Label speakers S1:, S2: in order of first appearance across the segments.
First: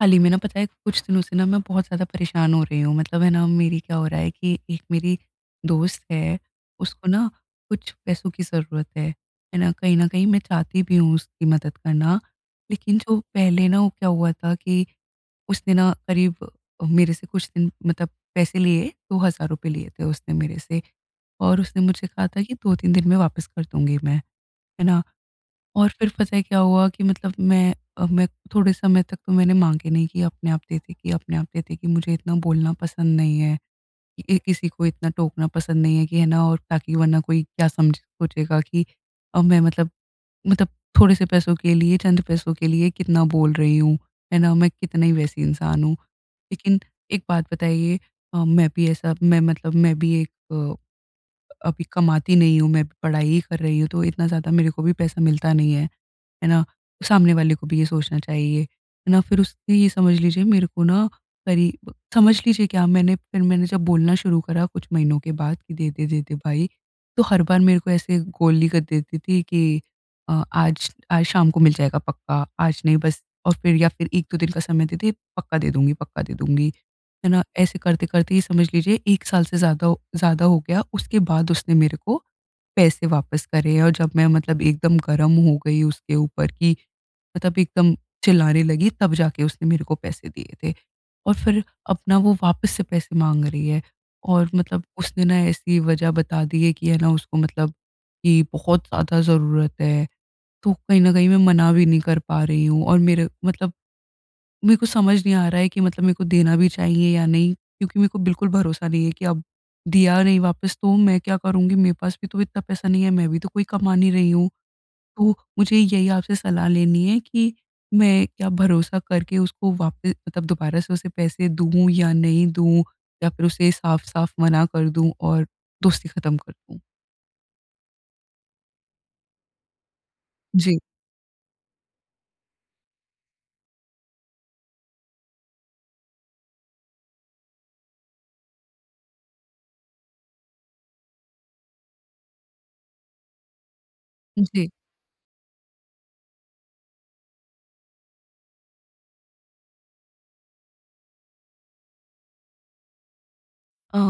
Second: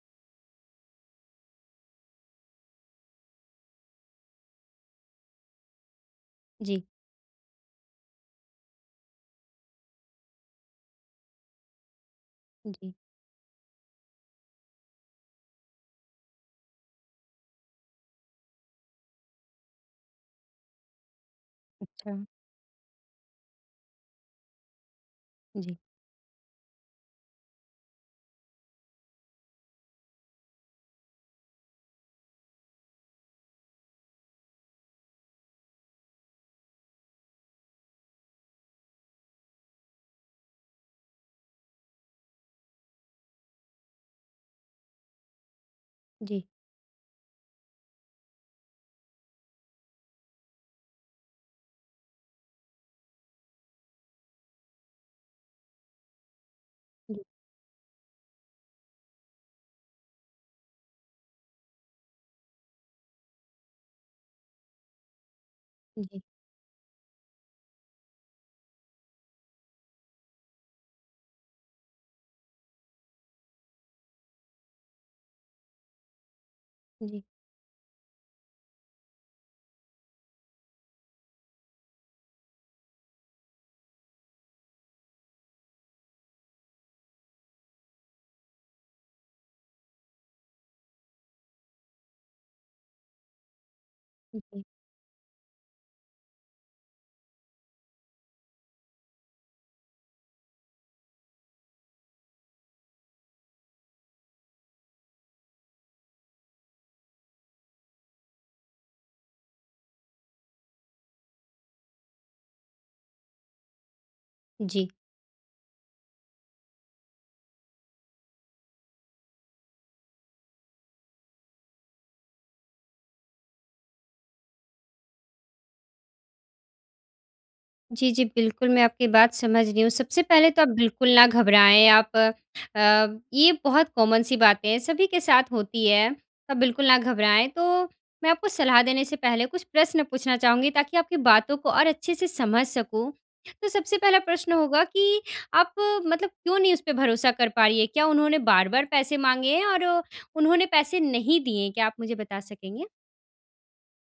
S1: हाल ही में ना पता है, कुछ दिनों से ना मैं बहुत ज़्यादा परेशान हो रही हूँ। मतलब है ना, मेरी क्या हो रहा है कि, एक मेरी दोस्त है,
S2: जी।
S1: उसको ना कुछ पैसों की ज़रूरत है। है ना, कहीं न कहीं मैं चाहती भी हूँ उसकी मदद करना।
S2: जी।
S1: लेकिन जो पहले ना वो क्या हुआ था? कि, उसने ना क़रीब, मेरे से कुछ दिन मतलब पैसे लिए, ₹2,000 लिए थे उसने मेरे से और उसने मुझसे
S2: अच्छा।
S1: कहा था की, 2-3 दिन में वापस कर दूँगी मैं, है ना।
S2: जी।
S1: और फिर पता है क्या हुआ? कि मतलब मैं अ, मैं थोड़े समय तक तो मैंने माँगे नहीं कि अपने आप दे देगी कि अपने आप दे देगी, मुझे इतना बोलना पसंद नहीं है। ए किसी को इतना टोकना पसंद नहीं है, कि है ना और ताकि वरना कोई क्या समझ सोचेगा कि अब मैं मतलब मतलब, थोड़े से पैसों के लिए, चंद पैसों के लिए, कितना बोल रही हूँ। है ना, मैं कितने ही वैसी इंसान हूँ।
S2: जी।
S1: लेकिन एक बात बताइए अ, मैं भी ऐसा मैं मतलब मैं भी एक अ, अभी कमाती नहीं हूँ, मैं पढ़ाई ही कर रही हूँ, तो इतना ज़्यादा मेरे को भी पैसा मिलता नहीं है। है ना,
S2: जी।
S1: सामने वाले को भी ये सोचना चाहिए। है ना, फिर उससे ये समझ लीजिए मेरे को ना, क़रीब समझ लीजिए क्या मैंने फिर मैंने जब बोलना शुरू करा कुछ महीनों के बाद कि दे,
S2: हुँ,
S1: दे दे
S2: जी।
S1: दे, भाई। तो हर बार मेरे को ऐसे गोली कर देती थी कि अ, आज आज, शाम को मिल जाएगा पक्का, आज नहीं बस और फिर या फिर 1-2 दिन का समय दे, दे, पक्का दे दूँगी पक्का दे दूँगी।
S2: उ, जी।
S1: है ना, ऐसे करते-करते ही समझ लीजिए 1 साल से ज़्यादा हो ज़्यादा हो गया, उसके बाद उसने मेरे को, पैसे वापस करे और जब मैं मतलब एकदम गरम हो गई उसके ऊपर, कि मतलब एकदम चिल्लाने लगी, तब जाके उसने मेरे को पैसे दिए थे और फिर अपना वो वापस से पैसे माँग रही है।
S2: अ,
S1: और
S2: जी।
S1: मतलब उसने ना ऐसी वज़ह बता दी है कि है ना उसको मतलब, कि बहुत ज़्यादा ज़रूरत है। तो कहीं न कहीं मैं मना भी नहीं कर पा रही हूँ और मेर मतलब मेरे को समझ नहीं आ रहा है कि, मतलब मेरे को देना भी चाहिए या नहीं क्योंकि मेरे को बिल्कुल भरोसा नहीं है, कि अब दिया नहीं वापिस, तो मैं क्या करूँगी? मेरे पास भी तो इतना पैसा नहीं है, मैं भी तो कोई कमा नहीं रही हूँ।
S2: जी।
S1: तो, मुझे यही आपसे सलाह लेनी है कि, मैं क्या भरोसा करके उसको वापि मतलब दोबारा से उसे पैसे दूँ या नहीं दूँ? या फिर उसे साफ़-साफ़ मना कर दूँ और दोस्ती ख़त्म कर दूँ?
S2: जी, जी, बिल्कुल, मैं आपकी बात समझ रही हूँ। सबसे पहले तो आप
S1: जी।
S2: बिल्कुल ना घबराएँ आप अ, ये बहुत कॉमन सी बातें हैं, सभी के साथ होती हैं। आप बिल्कुल ना घबराएँ। तो मैं आपको सलाह देने से पहले कुछ प्रश्न पूछना चाहूँगी, ताकि आपकी बातों को और अच्छे से समझ सकूँ। तो सबसे पहला प्रश्न
S1: जी।
S2: होगा कि आप मतलब क्यों नहीं उस पे भरोसा कर पा रही हैं? क्या उन्होंने बार-बार पैसे माँगे हैं और उन्होंने पैसे नहीं दिए हैं? क्या आप मुझे बता सकेंगे?
S1: अ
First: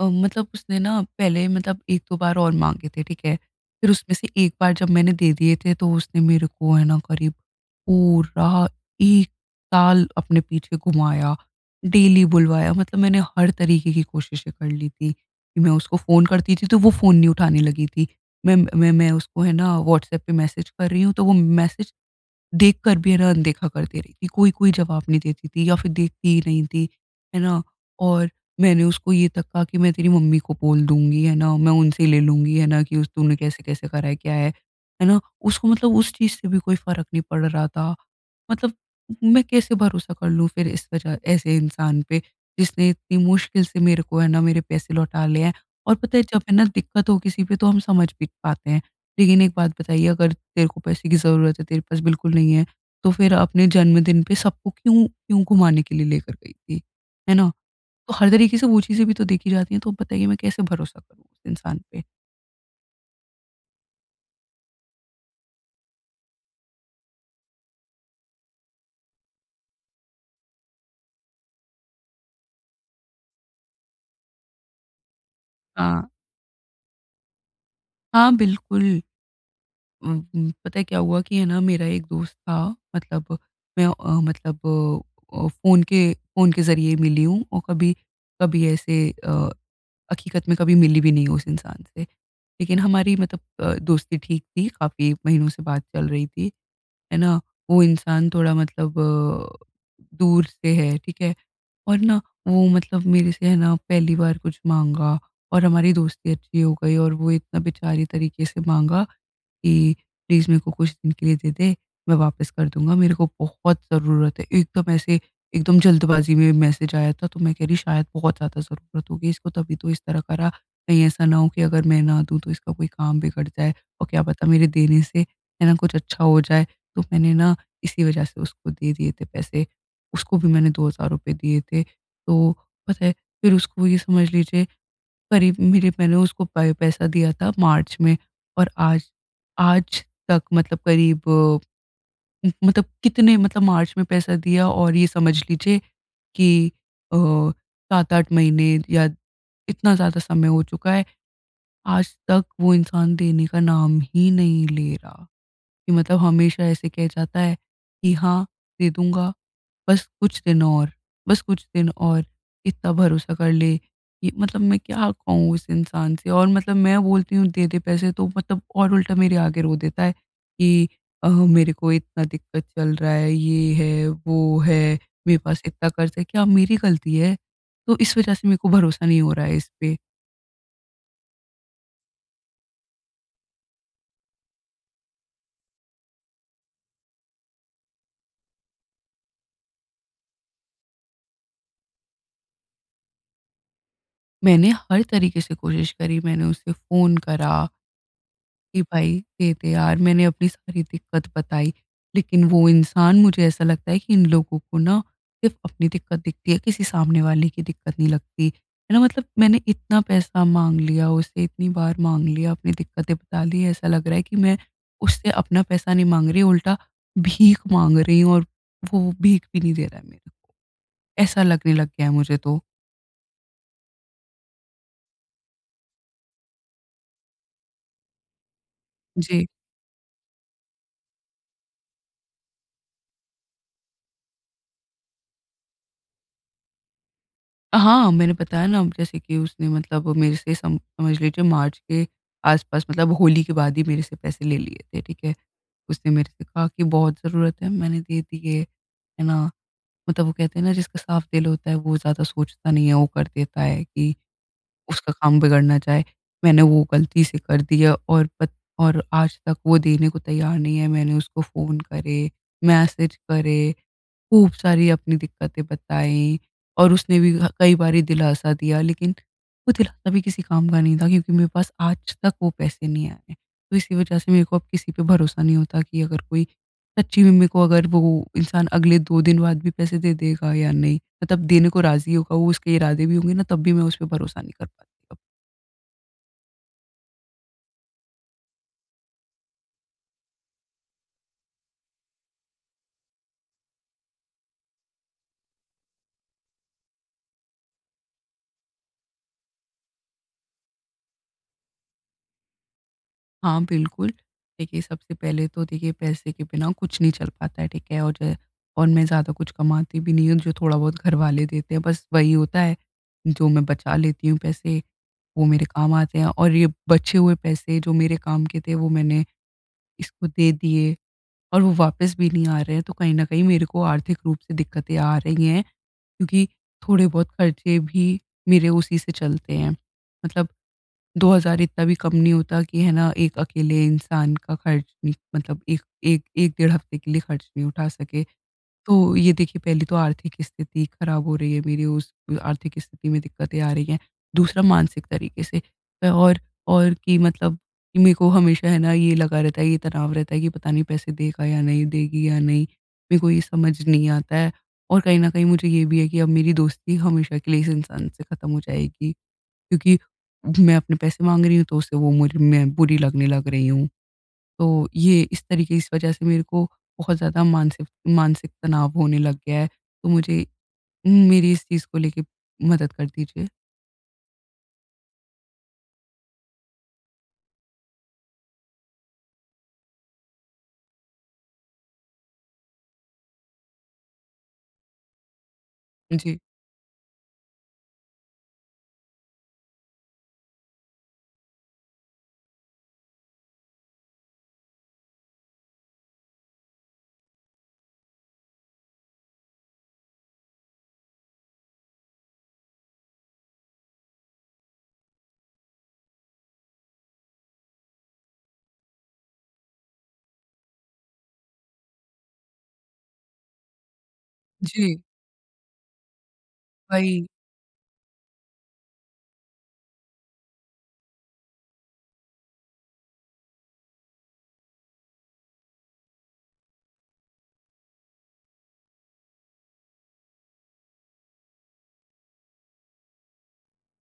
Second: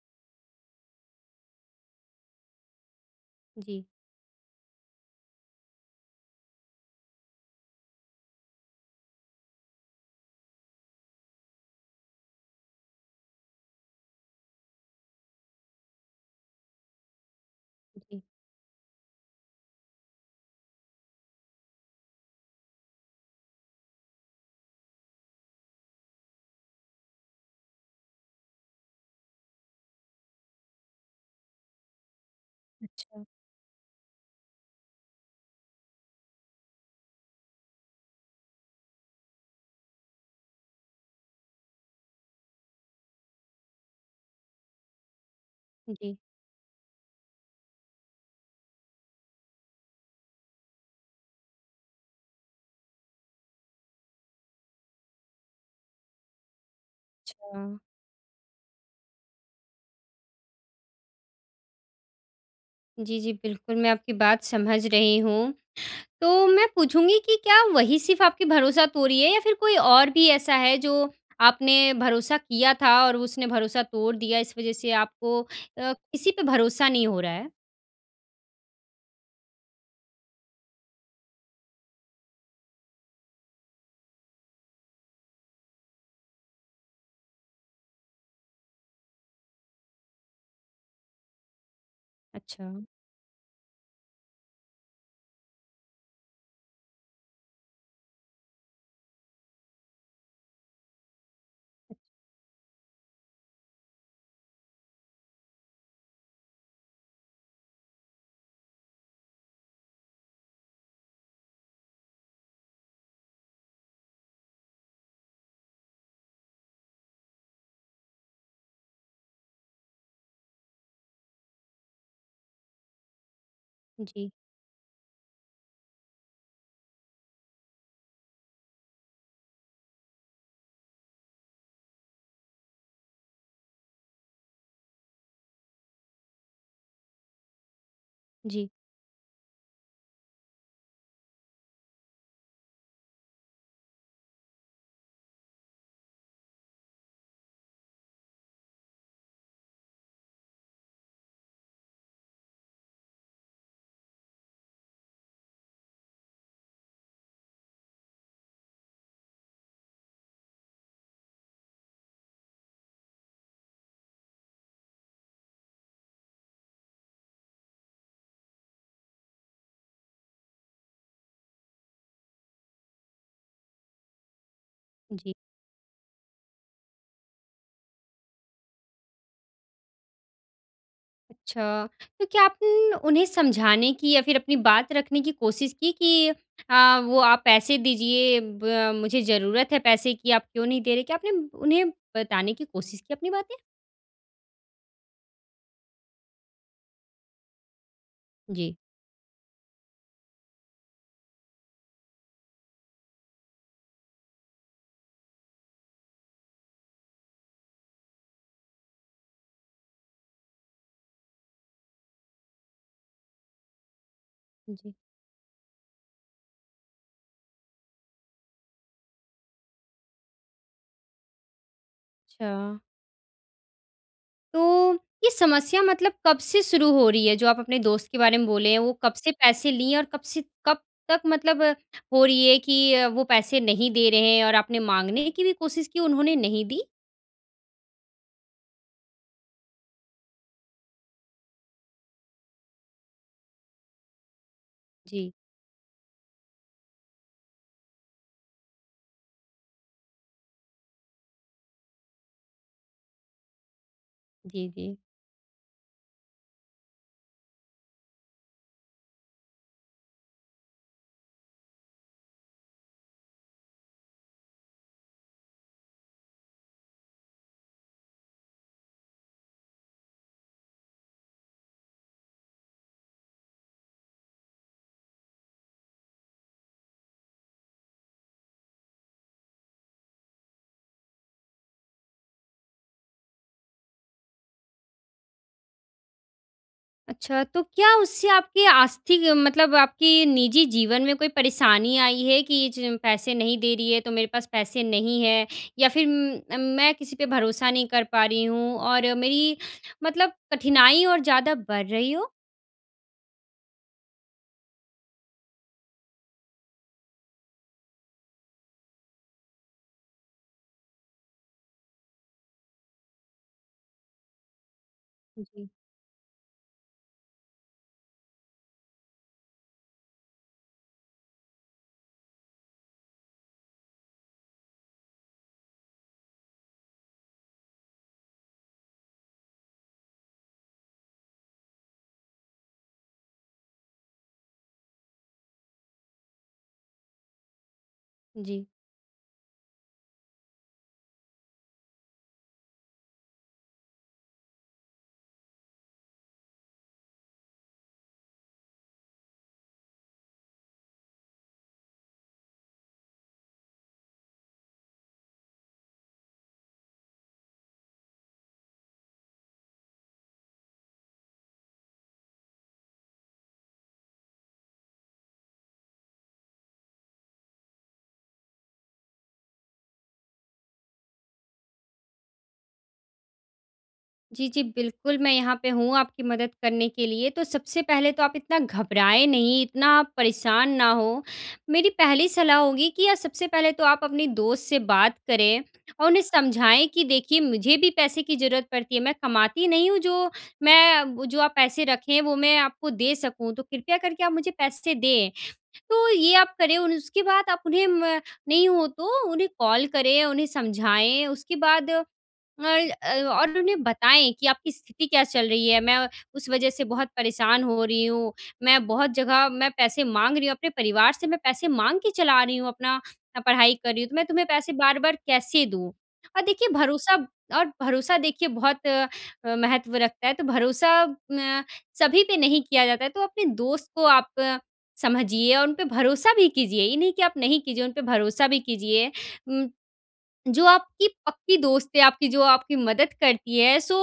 S1: अ, मतलब उसने ना पहले मतलब 1-2 बार और माँगे थे, ठीक है?
S2: जी।
S1: फिर उसमें से एक बार जब मैंने दे दिए थे, तो उसने मेरे को, है ना, करीब पूरा 1 साल अपने पीछे घुमाया। डेली बुलवाया, मतलब मैंने हर तरीके की कोशिशें कर ली थी कि मैं उसको फ़ोन करती थी, तो वो फ़ोन नहीं उठाने लगी थी।
S2: जी।
S1: मैं मैं मैं उसको, है ना, व्हॉट्सऐप पे मैसेज कर रही हूँ, तो वो मैसेज देख कर भी, है ना, अनदेखा करती रही कि कोई-कोई जवाब नहीं देती थी या फिर देखती ही नहीं थी। है ना? और मैंने उसको ये तक कहा कि, "मैं तेरी मम्मी को बोल दूँगी। है ना? मैं उनसे ले लूँगी, है ना, कि उस
S2: अच्छा।
S1: तूने कैसे-कैसे करा है, क्या है। है ना?" उसको मतलब उस चीज़ से भी कोई फ़र्क नहीं पड़ रहा था। मतलब मैं कैसे भरोसा कर लूँ फिर इस वजह ऐसे इंसान पे, जिसने इतनी मुश्किल से मेरे को, है ना, मेरे पैसे लौटा लिए हैं? और
S2: जी।
S1: पता है, जब है ना दिक्कत हो किसी पे, तो हम समझ भी पाते हैं। लेकिन एक बात बताइए, "अगर तेरे को पैसे की ज़रूरत है, तेरे पास बिल्कुल नहीं है, तो फिर अपने जन्मदिन पे सबको क्यों क्यों घुमाने के लिए लेकर गई थी? है ना?"
S2: अच्छा।
S1: तो हर तरीके से वो चीज़ें भी तो देखी जाती हैं, तो अब बताइए, मैं कैसे भरोसा करूँ उस इंसान पे?
S2: जी, जी, बिल्कुल मैं आपकी बात समझ रही हूँ। तो मैं पूछूँगी कि क्या वही सिर्फ़ आपकी भरोसा तोड़ी है? या फ़िर कोई और भी ऐसा है? जो आपने भरोसा किया था और उसने भरोसा तोड़ दिया? इस वजह से आपको अ,
S1: हाँ।
S2: किसी पे भरोसा नहीं हो रहा है?
S1: हाँ बिल्कुल। ऊँ ऊँ, पता है क्या हुआ कि है ना मेरा एक दोस्त था। मतलब मैं अ, मतलब अ अ, फ़ोन के फ़ोन के ज़रिए मिली हूँ। और कभी कभी ऐसे अ, हक़ीकत में कभी मिली भी नहीं हूँ उस इंसान से। लेकिन
S2: अच्छा।
S1: हमारी मतलब अ, दोस्ती ठीक थी, काफ़ी महीनों से बात चल रही थी। है ना, वो इंसान थोड़ा मतलब अ, दूर से है, ठीक है। और ना वो मतलब मेरे से है ना, पहली बार कुछ माँगा और हमारी दोस्ती अच्छी हो गई और वो इतना बेचारे तरीके से माँगा कि प्लीज़ मेरे को कुछ दिन के लिए देदे मैं वापस कर दूँगा। मेरे को बहुत ज़रूरत है। एकदम ऐसे एकदम जल्दबाज़ी में मैसेज आया था। तो मैं कह रही शायद बहुत ज़्यादा ज़रूरत होगी इसको तभी तो इस तरह कर रहा। कहीं ऐसा ना हो कि अगर मैं ना दूँ तो इसका कोई काम बिगड़ जाए और क्या
S2: जी।
S1: पता मेरे देने से है ना, कुछ अच्छा हो जाए। तो मैंने ना इसी वजह से उसको दे दिए थे पैसे। उसको भी मैंने ₹2,000 दिए थे। तो पता है फिर उसको ये समझ लीजिए। करीब मेरे मैंने उसको पै पैसा दिया था मार्च में
S2: जी।
S1: और आज आज तक मतलब करीब मतलब कितने मतलब मार्च में पैसा दिया और ये समझ लीजिए। कि अ, 7-8 महीने या इतना ज़्यादा समय हो चुका है। आज तक वो इंसान देने का नाम ही नहीं ले रहा कि मतलब हमेशा ऐसे कह जाता है कि हाँ दे, दूँगा। बस कुछ दिन और बस कुछ दिन और, इतना भरोसा कर ले। कि मतलब मैं क्या कहूँ उस इंसान से और मतलब मैं बोलती हूँ देदे पैसे तो मतलब और उल्टा मेरे आगे रो देता है, कि अ, मेरे को इतना दिक्कत चल रहा है, ये है वो है
S2: जी।
S1: मेरे पास इतना कर्ज़ है, क्या मेरी गलती है? तो इस वजह से मेरे को भरोसा नहीं हो रहा है इस पे।
S2: अच्छा, तो क्या आपन उन्हें समझाने की या फिर अपनी बात रखने की कोशिश की कि अ, वो आप पैसे दीजिए ब मुझे ज़रूरत है पैसे की, आप क्यों नहीं दे रहे? क्या आपने उन्हें बताने की कोशिश की अपनी बातें?
S1: मैंने हर तरीके से कोशिश करी मैंने उसे फ़ोन करा
S2: जी।
S1: कि भाई दे दे यार मैंने अपनी सारी दिक्कत बताई। लेकिन वो इंसान मुझे ऐसा लगता है कि इन लोगों को न सिर्फ़ अपनी दिक्कत दिखती है, किसी सामने वाले की दिक्कत नहीं लगती। है न? मतलब मैंने इतना पैसा माँग लिया उसे इतनी बार माँग लिया अपनी दिक्कतें बता ली ऐसा लग रहा है कि मैं
S2: जी।
S1: उससे अपना पैसा नहीं माँग रही। उल्टा भीख माँग रही हूँ और वो भीख भी नहीं दे रहा है मेरे को। ऐसा लगने लग गया है मुझे तो।
S2: छ तो ये समस्या मतलब कब से शुरू हो रही है जो आप अपने दोस्त के बारे में बोले हैं वो कब से
S1: जी।
S2: पैसे लिए हैं? और कब से कब तक मतलब हो रही है कि अ, वो पैसे नहीं दे रहे हैं और आपने माँगने की भी कोशिश की उन्होंने नहीं दी?
S1: हाँ, मैंने बताया न जैसे कि उसने मतलब मेरे से सम समझ लीजिए मार्च के आसपास मतलब होली के बाद ही मेरे से पैसे ले लिए थे, ठीक
S2: जी।
S1: है। उसने मेरे से कहा की बहुत ज़रूरत है, मैंने दे दिए। है ना? मतलब वो कहते हैं न जिसका साफ़ दिल होता है वो ज़्यादा सोचता नहीं है, वो कर देता है कि
S2: जी, जी।
S1: उसका काम बिगड़ ना जाए। मैंने वो ग़लती से कर दिया और पत और आज तक वो देने को तैयार नहीं है मैंने उसको फ़ोन करे। मैसेज करे, ख़ूब सारी अपनी दिक्कतें बताई और उसने भी ह कई बारी दिलासा दिया लेकिन वो दिलासा भी किसी काम का नहीं था क्योंकि मेरे पास आज तक वो पैसे नहीं आए। तो इसी वजह से मेरे को अब किसी पे भरोसा नहीं होता कि अगर कोई सच्ची में मेरे को अगर वो इंसान अगले 2 दिन बाद भी पैसे दे देगा या नहीं मतलब देने को राज़ी होगा वो उसके इरादे भी होंगे न तब भी मैं उसपे भरोसा नहीं कर पाती अब।
S2: अच्छा, तो क्या उससे आपकी आस्थि मतलब आपकी निजी जीवन में कोई परेशानी आई है? कि ज पैसे नहीं दे रही है, तो मेरे पास पैसे नहीं है या फिर म मैं किसी पे भरोसा नहीं कर पा रही हूँ और मेरी मतलब कठिनाई और ज़्यादा बढ़ रही हो?
S1: हाँ बिल्कुल, देखिए सबसे पहले तो देखिए पैसे के बिना कुछ नहीं चल पाता है, ठीक है। और और, मैं ज़्यादा कुछ कमाती भी नहीं हूँ, जो थोड़ा बहुत घर वाले देते हैं, बस वही होता है। जो मैं बचा लेती हूँ पैसे,
S2: उ,
S1: वो मेरे
S2: जी।
S1: काम आते हैं और ये, बचे हुए पैसे जो मेरे काम के थे वो मैंने, इसको दे दिए और वो वापस भी नहीं आ रहे हैं, तो कहीं ना कहीं मेरे को आर्थिक रूप से दिक्कतें आ रही हैं, क्योंकि थोड़े बहुत खर्चे भी, मेरे उसी से चलते हैं। मतलब 2000 इतना भी कम नहीं होता कि है ना, एक अकेले इंसान का खर्च, मतलब एक एक एक डेढ़ हफ्ते के लिए ख़र्च नहीं उठा सके।
S2: जी।
S1: तो ये देखिए पहली तो आर्थिक स्थिति ख़राब हो रही है मेरी, उस आर्थिक स्थिति में दिक्कतें आ रही हैं। दूसरा मानसिक तरीके से और और, कि मतलब मेरे को हमेशा है ना ये लगा रहता है, ये तनाव रहता है कि, पता नहीं पैसे देगा या नहीं देगी या नहीं, मेरे को ये समझ नहीं आता है और कहीं न कहीं मुझे ये भी है कि अब मेरी दोस्ती हमेशा के लिए इस इंसान से ख़त्म हो जाएगी। क्योंकि मैं अपने पैसे माँग रही हूँ, तो उसे वो मुर मैं बुरी लगने लग रही हूँ, तो ये इस तरीके इस वज़ह से मेरे को बहुत ज़्यादा मानसिफ मानसिक तनाव होने लग गया है, तो मुझे मेरी इस चीज़ को लेके, मदद कर दीजिए।
S2: जी, जी। बिल्कुल, मैं यहाँ पे हूँ आपकी मदद करने के लिए तो सबसे पहले तो आप इतना घबराएँ नहीं, इतना परेशान ना हो, मेरी पहली सलाह होगी कि अ, सबसे पहले तो आप अपने दोस्त से बात करें और
S1: अ,
S2: उन्हें
S1: जी।
S2: समझाएँ कि देखिए मुझे भी पैसे की ज़रूरत पड़ती है, मैं कमाती नहीं हूँ जो मैं जो आप पैसे रखें वो मैं आपको दे सकूँ तो कृपया करके आप मुझे पैसे दें। तो ये आप करें और उसके बाद आप उन्हें म नहीं हो तो उन्हें कॉल करें, उन्हें समझाएँ उसके बाद अ अ, और उन्हें बताएँ कि आपकी स्थिति क्या चल रही है मैं उस वज़ह से बहुत परेशान हो रही हूँ, मैं बहुत जगह मैं पैसे माँग रही हूँ। अपने परिवार से मैं पैसे माँग के चला रही हूँ, अपना पढ़ाई कर रही हूँ तो मैं तुम्हें पैसे
S1: जी।
S2: बार-बार कैसे दूँ? और देखिए भरोसा
S1: वही।
S2: और भरोसा देखिए बहुत अ, महत्व रखता है तो भरोसा न सभी पे नहीं किया जाता है तो अपने दोस्त को आप समझिए और उन पे भरोसा भी कीजिए ये नहीं कि आप नहीं कीजिए उन पे भरोसा भी कीजिए। उम, जो आपकी पक्की दोस्त है आपकी जो आपकी मदद करती है सो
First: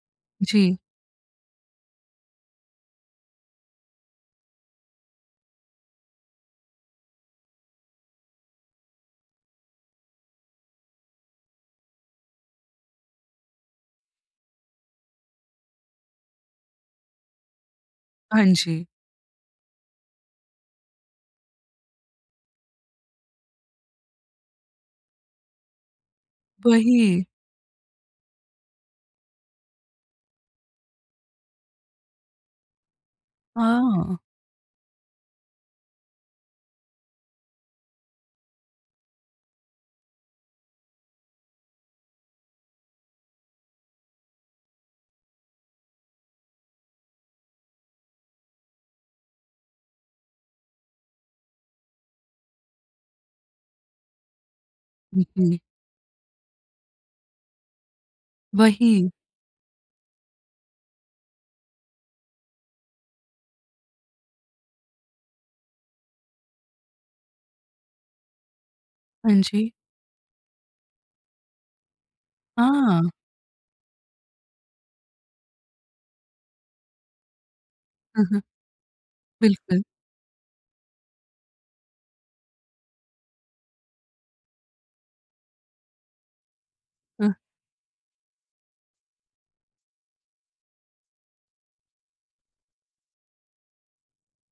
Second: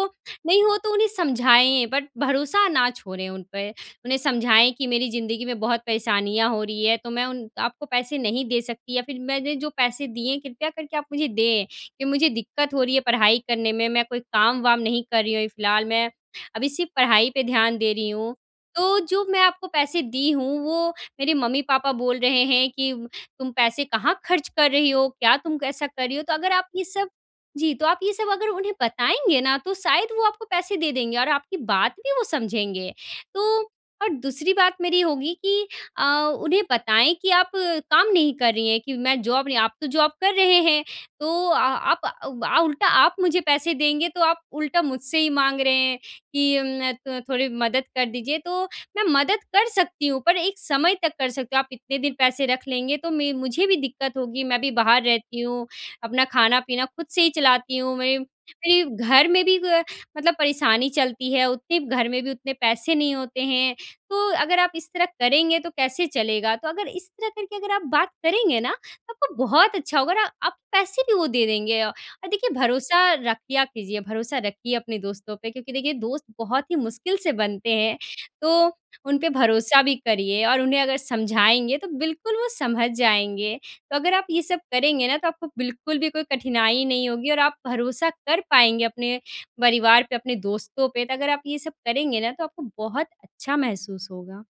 S2: नहीं हो
S1: जी।
S2: तो उन्हें समझाएँ बट भरोसा ना छोड़ें उन पे। उन्हें समझाएँ कि मेरी ज़िंदगी में बहुत परेशानियाँ हो रही हैं तो मैं उन आप को पैसे नहीं दे सकती या फिर मैंने जो पैसे दिए हैं कृपया करके आप मुझे दें कि मुझे दिक्कत हो रही है पढ़ाई करने में, मैं कोई काम-वाम नहीं कर रही हूँ अभी फिलहाल मैं अभी सिर्फ़ पढ़ाई पे ध्यान दे रही हूँ।
S1: हाँ जी।
S2: तो जो मैं आपको पैसे दी हूँ वो मेरे मम्मी-पापा बोल रहे हैं कि, "तुम पैसे कहाँ खर्च कर रही हो? क्या तुम कैसा कर रही हो?" तो अगर आप ये सब
S1: वही।
S2: जी। तो आप ये सब अगर उन्हें बताएँगे ना तो शायद वो आपको पैसे दे देंगे, और आपकी बात भी वो समझेंगे। तो और
S1: हाँ।
S2: दूसरी बात मेरी होगी कि अ, उन्हें बताएँ कि आप काम नहीं कर रही हैं कि मैं जॉब नहीं आप तो जॉब कर रहे हैं तो आ आप उ अ, उल्टा आप मुझे पैसे देंगे तो आप उल्टा मुझसे ही माँग रहे हैं कि उम, अ अ, थोड़ी मदद कर दीजिए तो मैं मदद कर सकती हूँ पर एक समय तक कर सकती हूँ। आप इतने दिन पैसे रख लेंगे तो मैं मुझे भी दिक्कत होगी मैं भी बाहर रहती
S1: बिल्कुल।
S2: हूँ। अपना खाना-पीना खुद से ही चलाती हूँ मेरे मेरे
S1: वही।
S2: घर में भी ग मतलब परेशानी चलती है उतने घर में भी उतने पैसे नहीं होते हैं तो अगर आप इस तरह करेंगे तो कैसे चलेगा? तो अगर इस तरह करके अगर आप बात करेंगे ना तो आपको
S1: हाँ जी।
S2: बहुत अच्छा होगा औ अगर आप पैसे भी वो दे देंगे अ अ, देखिए भरोसा
S1: हाँ।
S2: रखिया कीजिए। भरोसा रखिए अपने दोस्तों पे क्योंकि देखिए दोस्त बहुत ही मुश्किल से बनते हैं
S1: हुँ, हुँ।
S2: तो उन पे भरोसा
S1: बिल्कुल।
S2: भी करिए और उन्हें अगर समझाएँगे तो बिल्कुल वो समझ जाएँगे। तो अगर आप ये सब करेंगे ना तो आपको बिल्कुल भी कोई कठिनाई नहीं होगी
S1: हुँ।
S2: और आप भरोसा कर पाएँगे अपने परिवार पे, अपने दोस्तों पे तो अगर आप ये सब करेंगे ना तो आपको बहुत अच्छा महसूस होगा।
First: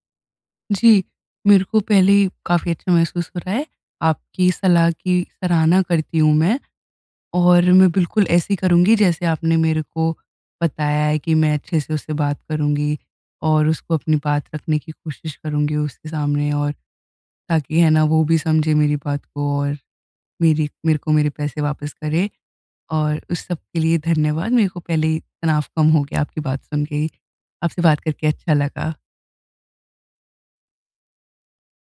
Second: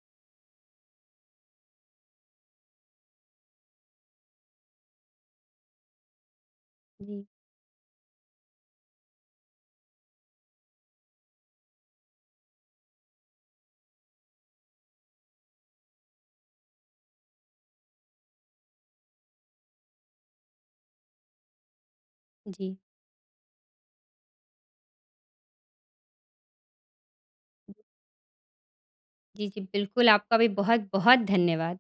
S1: जी। मेरे को पहले ही काफ़ी अच्छा महसूस हो रहा है आपकी इस सलाह की सराहना करती हूँ मैं।
S2: हाँ जी।
S1: और मैं बिल्कुल ऐसे ही करूँगी जैसे आपने मेरे को बताया है कि मैं अच्छे से उससे बात करूँगी और उसको अपनी बात रखने की कोशिश करूँगी उसके सामने। और ताकि है ना वो भी समझे मेरी बात को और मेरी मेरे को मेरे पैसे वापस करें
S2: जी।
S1: और उस सब के लिए धन्यवाद। मेरे को पहले ही तनाव कम हो गया आपकी बात सुन के ही, आपसे बात करके अच्छा लगा।
S2: जी, जी। बिल्कुल आपका भी बहुत-बहुत धन्यवाद।